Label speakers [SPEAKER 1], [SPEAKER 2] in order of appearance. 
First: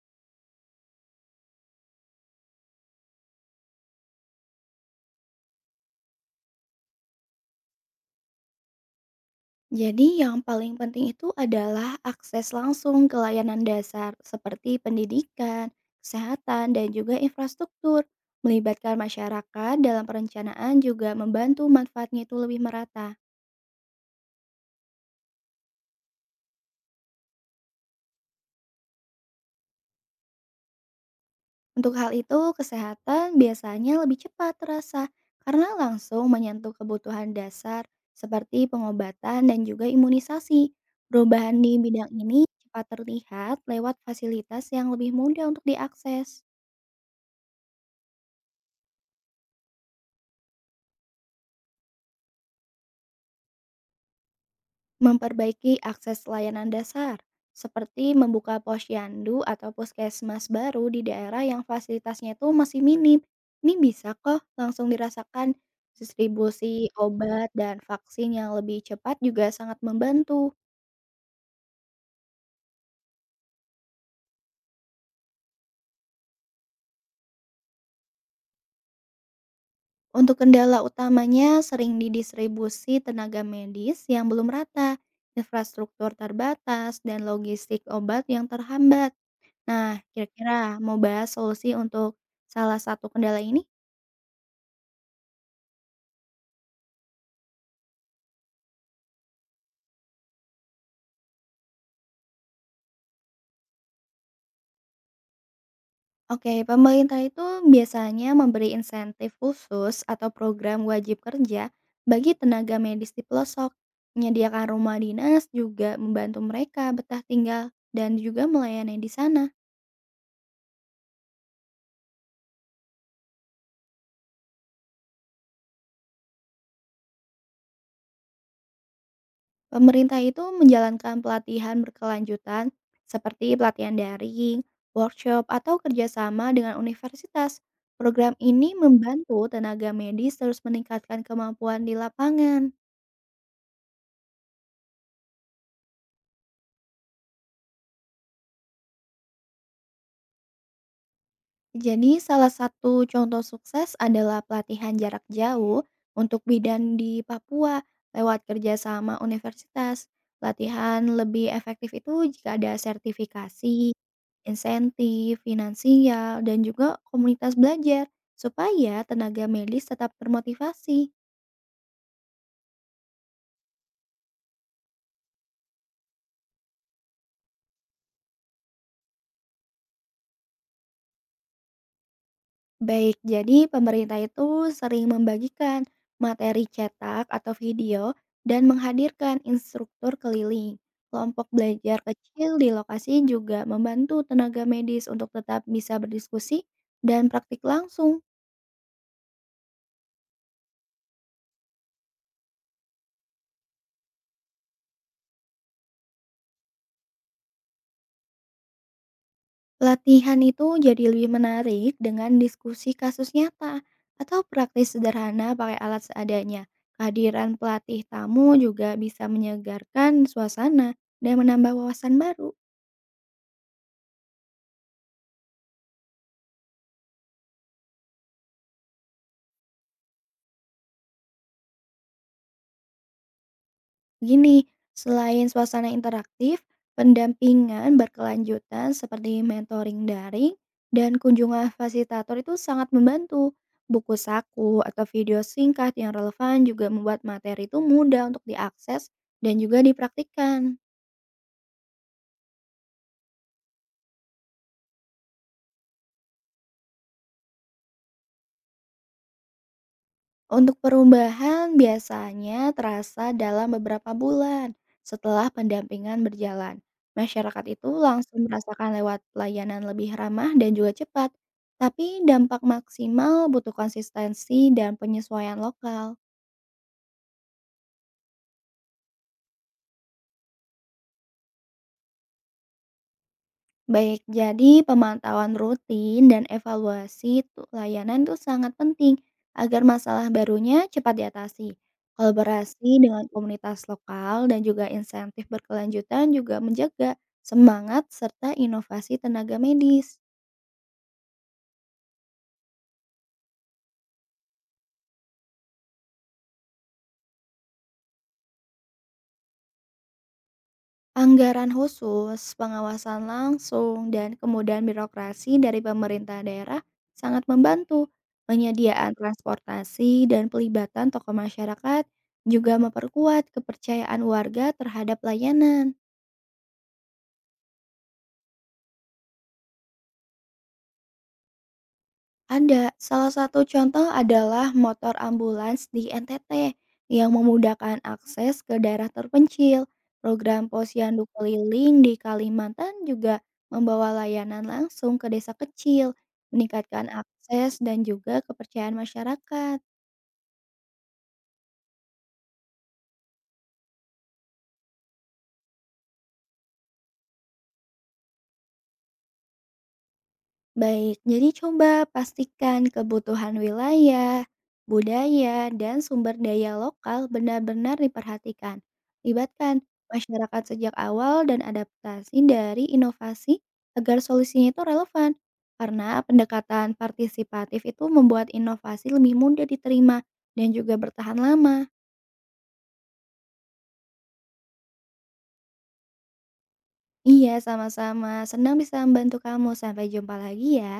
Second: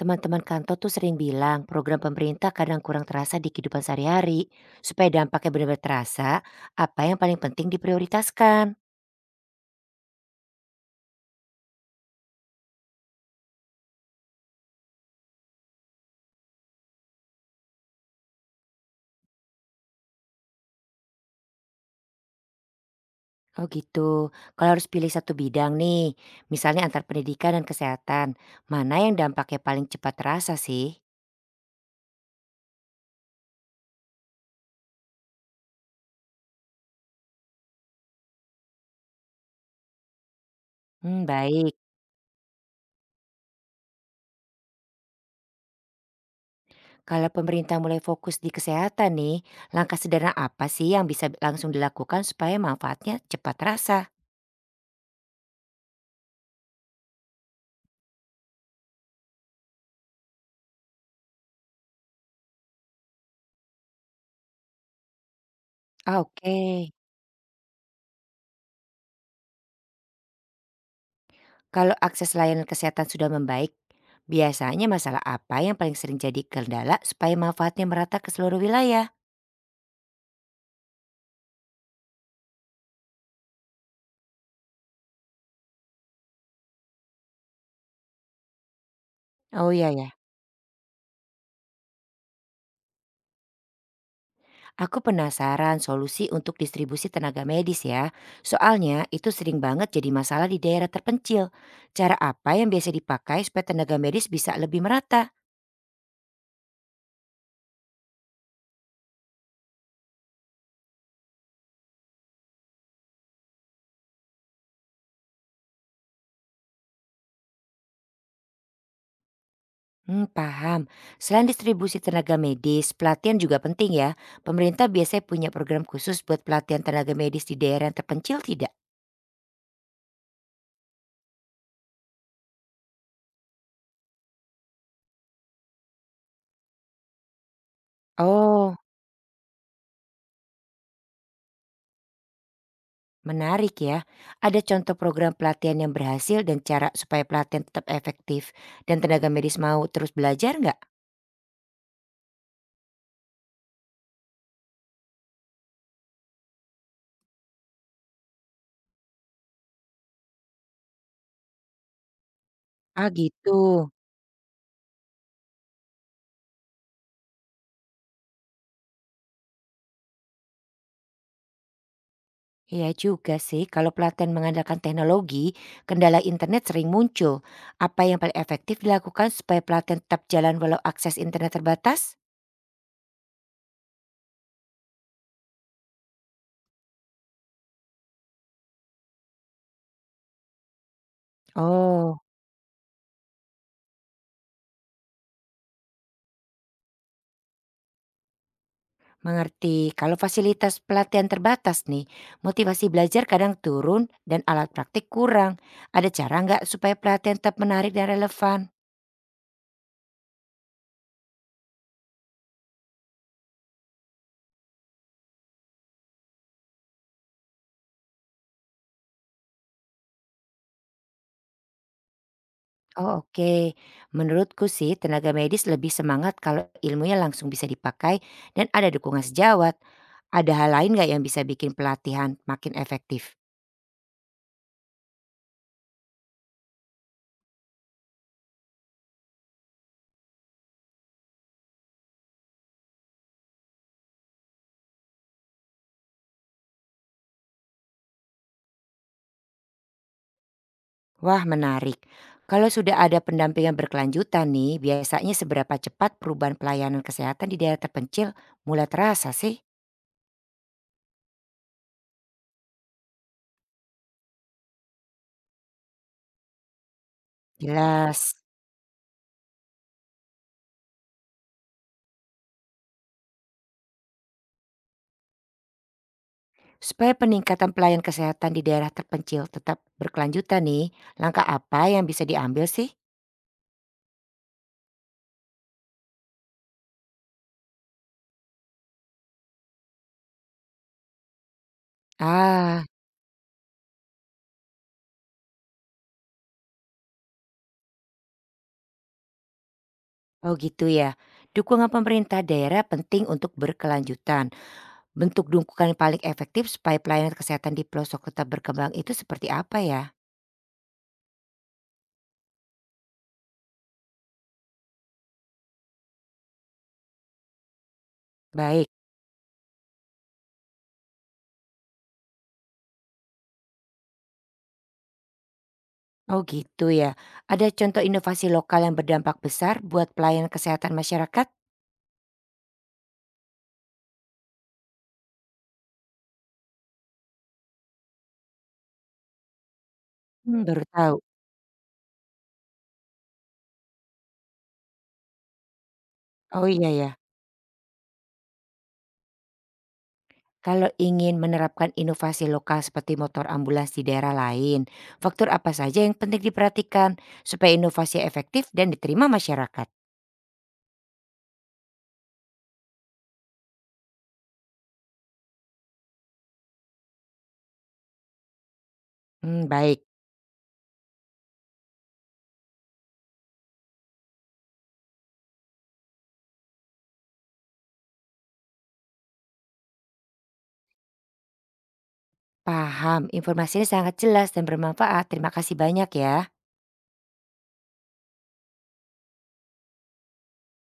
[SPEAKER 1] Teman-teman kantor tuh sering bilang program pemerintah kadang kurang terasa di kehidupan sehari-hari. Supaya dampaknya benar-benar terasa, apa yang paling penting diprioritaskan?
[SPEAKER 2] Jadi yang paling penting itu adalah akses langsung ke layanan dasar seperti pendidikan, kesehatan, dan juga infrastruktur. Melibatkan masyarakat dalam perencanaan juga membantu manfaatnya itu lebih merata.
[SPEAKER 1] Oh gitu, kalau harus pilih satu bidang nih, misalnya antar pendidikan dan kesehatan, mana yang dampaknya paling cepat terasa sih?
[SPEAKER 2] Untuk hal itu, kesehatan biasanya lebih cepat terasa karena langsung menyentuh kebutuhan dasar seperti pengobatan dan juga imunisasi.
[SPEAKER 1] Hmm,
[SPEAKER 2] Perubahan di
[SPEAKER 1] baik.
[SPEAKER 2] bidang ini cepat terlihat lewat fasilitas yang lebih mudah untuk diakses.
[SPEAKER 1] Kalau pemerintah mulai fokus di kesehatan nih, langkah sederhana apa sih yang bisa langsung dilakukan supaya manfaatnya cepat terasa?
[SPEAKER 2] Memperbaiki akses layanan dasar, seperti membuka posyandu atau puskesmas baru di daerah yang fasilitasnya itu masih minim. Ini bisa kok langsung dirasakan.
[SPEAKER 1] Ah,
[SPEAKER 2] Distribusi
[SPEAKER 1] oke.
[SPEAKER 2] obat dan vaksin yang lebih cepat juga sangat membantu.
[SPEAKER 1] Kalau akses layanan kesehatan sudah membaik, biasanya masalah apa yang paling sering jadi kendala supaya manfaatnya merata ke seluruh wilayah?
[SPEAKER 2] Untuk kendala utamanya sering didistribusi tenaga medis yang belum rata, infrastruktur terbatas, dan logistik obat yang terhambat.
[SPEAKER 1] Oh iya
[SPEAKER 2] Nah,
[SPEAKER 1] ya,
[SPEAKER 2] kira-kira mau bahas solusi untuk salah satu kendala ini?
[SPEAKER 1] aku penasaran solusi untuk distribusi tenaga medis ya. Soalnya itu sering banget jadi masalah di daerah terpencil. Cara apa yang biasa dipakai supaya tenaga medis bisa lebih merata?
[SPEAKER 2] Oke, pemerintah itu biasanya memberi insentif khusus atau program wajib kerja bagi tenaga medis di pelosok. Menyediakan rumah dinas juga membantu mereka betah tinggal dan juga melayani di sana.
[SPEAKER 1] Hmm, paham. Selain distribusi tenaga medis, pelatihan juga penting ya. Pemerintah biasanya punya program khusus buat pelatihan tenaga medis di daerah yang terpencil tidak?
[SPEAKER 2] Pemerintah itu menjalankan pelatihan berkelanjutan seperti pelatihan daring, workshop, atau kerjasama dengan universitas. Program ini
[SPEAKER 1] Oh,
[SPEAKER 2] membantu tenaga medis terus meningkatkan kemampuan di lapangan.
[SPEAKER 1] menarik ya. Ada contoh program pelatihan yang berhasil dan cara supaya pelatihan tetap efektif dan tenaga medis mau terus belajar nggak?
[SPEAKER 2] Jadi salah satu contoh sukses adalah pelatihan jarak jauh untuk bidan di Papua lewat kerjasama universitas. Latihan lebih efektif itu jika ada
[SPEAKER 1] Ah gitu.
[SPEAKER 2] sertifikasi, insentif, finansial, dan juga komunitas belajar supaya tenaga medis tetap termotivasi.
[SPEAKER 1] Iya juga sih, kalau pelatihan mengandalkan teknologi, kendala internet sering muncul. Apa yang paling efektif dilakukan supaya pelatihan tetap jalan walau akses internet terbatas?
[SPEAKER 2] Baik, jadi pemerintah itu sering membagikan materi cetak atau video dan menghadirkan instruktur keliling. Kelompok belajar
[SPEAKER 1] Oh,
[SPEAKER 2] kecil di lokasi juga membantu tenaga medis untuk tetap bisa berdiskusi dan praktik langsung.
[SPEAKER 1] mengerti. Kalau fasilitas pelatihan terbatas nih, motivasi belajar kadang turun dan alat praktik kurang. Ada cara nggak supaya pelatihan tetap menarik dan relevan?
[SPEAKER 2] Latihan itu jadi lebih menarik dengan diskusi kasus nyata atau praktis sederhana pakai alat seadanya. Kehadiran pelatih tamu juga bisa menyegarkan suasana dan menambah wawasan baru.
[SPEAKER 1] Oh, oke. Menurutku sih tenaga medis lebih semangat kalau ilmunya langsung bisa dipakai dan ada dukungan sejawat. Ada hal lain nggak yang bisa bikin pelatihan makin efektif?
[SPEAKER 2] Gini, selain suasana interaktif, pendampingan berkelanjutan seperti mentoring daring dan kunjungan fasilitator itu sangat membantu. Buku saku atau video singkat yang relevan juga membuat materi itu mudah untuk diakses dan juga dipraktikkan.
[SPEAKER 1] Wah, menarik. Kalau sudah ada pendampingan berkelanjutan nih, biasanya seberapa cepat perubahan pelayanan kesehatan di daerah terpencil mulai terasa sih?
[SPEAKER 2] Untuk perubahan biasanya terasa dalam beberapa bulan setelah pendampingan berjalan. Masyarakat itu
[SPEAKER 1] Jelas.
[SPEAKER 2] langsung merasakan lewat pelayanan lebih ramah dan juga cepat. Tapi dampak maksimal butuh konsistensi dan penyesuaian lokal.
[SPEAKER 1] Supaya peningkatan pelayanan kesehatan di daerah terpencil tetap berkelanjutan nih, langkah apa yang bisa diambil sih?
[SPEAKER 2] Baik, jadi pemantauan rutin dan evaluasi layanan itu sangat penting agar masalah barunya cepat diatasi.
[SPEAKER 1] Ah,
[SPEAKER 2] Kolaborasi dengan komunitas lokal dan juga insentif berkelanjutan juga menjaga semangat serta inovasi tenaga medis.
[SPEAKER 1] oh gitu ya. Dukungan pemerintah daerah penting untuk berkelanjutan. Bentuk dukungan paling efektif supaya pelayanan kesehatan di pelosok tetap berkembang itu seperti apa ya?
[SPEAKER 2] Anggaran khusus, pengawasan langsung, dan kemudahan birokrasi dari pemerintah daerah sangat membantu.
[SPEAKER 1] Baik.
[SPEAKER 2] Penyediaan transportasi dan pelibatan tokoh masyarakat juga memperkuat kepercayaan warga terhadap layanan.
[SPEAKER 1] Oh gitu ya. Ada contoh inovasi lokal yang berdampak besar buat pelayanan kesehatan masyarakat?
[SPEAKER 2] Ada, salah satu contoh adalah motor ambulans di NTT yang memudahkan akses ke daerah terpencil.
[SPEAKER 1] Hmm,
[SPEAKER 2] Program
[SPEAKER 1] baru tahu.
[SPEAKER 2] posyandu keliling di Kalimantan juga membawa layanan langsung ke desa kecil,
[SPEAKER 1] Oh iya
[SPEAKER 2] meningkatkan
[SPEAKER 1] ya.
[SPEAKER 2] akses dan juga kepercayaan masyarakat.
[SPEAKER 1] Kalau ingin menerapkan inovasi lokal seperti motor ambulans di daerah lain, faktor apa saja yang penting diperhatikan supaya inovasi efektif dan diterima masyarakat?
[SPEAKER 2] Baik, jadi coba pastikan kebutuhan wilayah, budaya, dan sumber daya lokal benar-benar diperhatikan.
[SPEAKER 1] Hmm,
[SPEAKER 2] Libatkan
[SPEAKER 1] baik.
[SPEAKER 2] masyarakat sejak awal dan adaptasi dari inovasi agar solusinya itu relevan. Karena pendekatan partisipatif itu membuat inovasi lebih mudah diterima dan juga bertahan lama.
[SPEAKER 1] Paham, informasinya sangat jelas dan bermanfaat. Terima kasih banyak ya.
[SPEAKER 2] Iya, sama-sama. Senang bisa membantu kamu. Sampai jumpa lagi ya.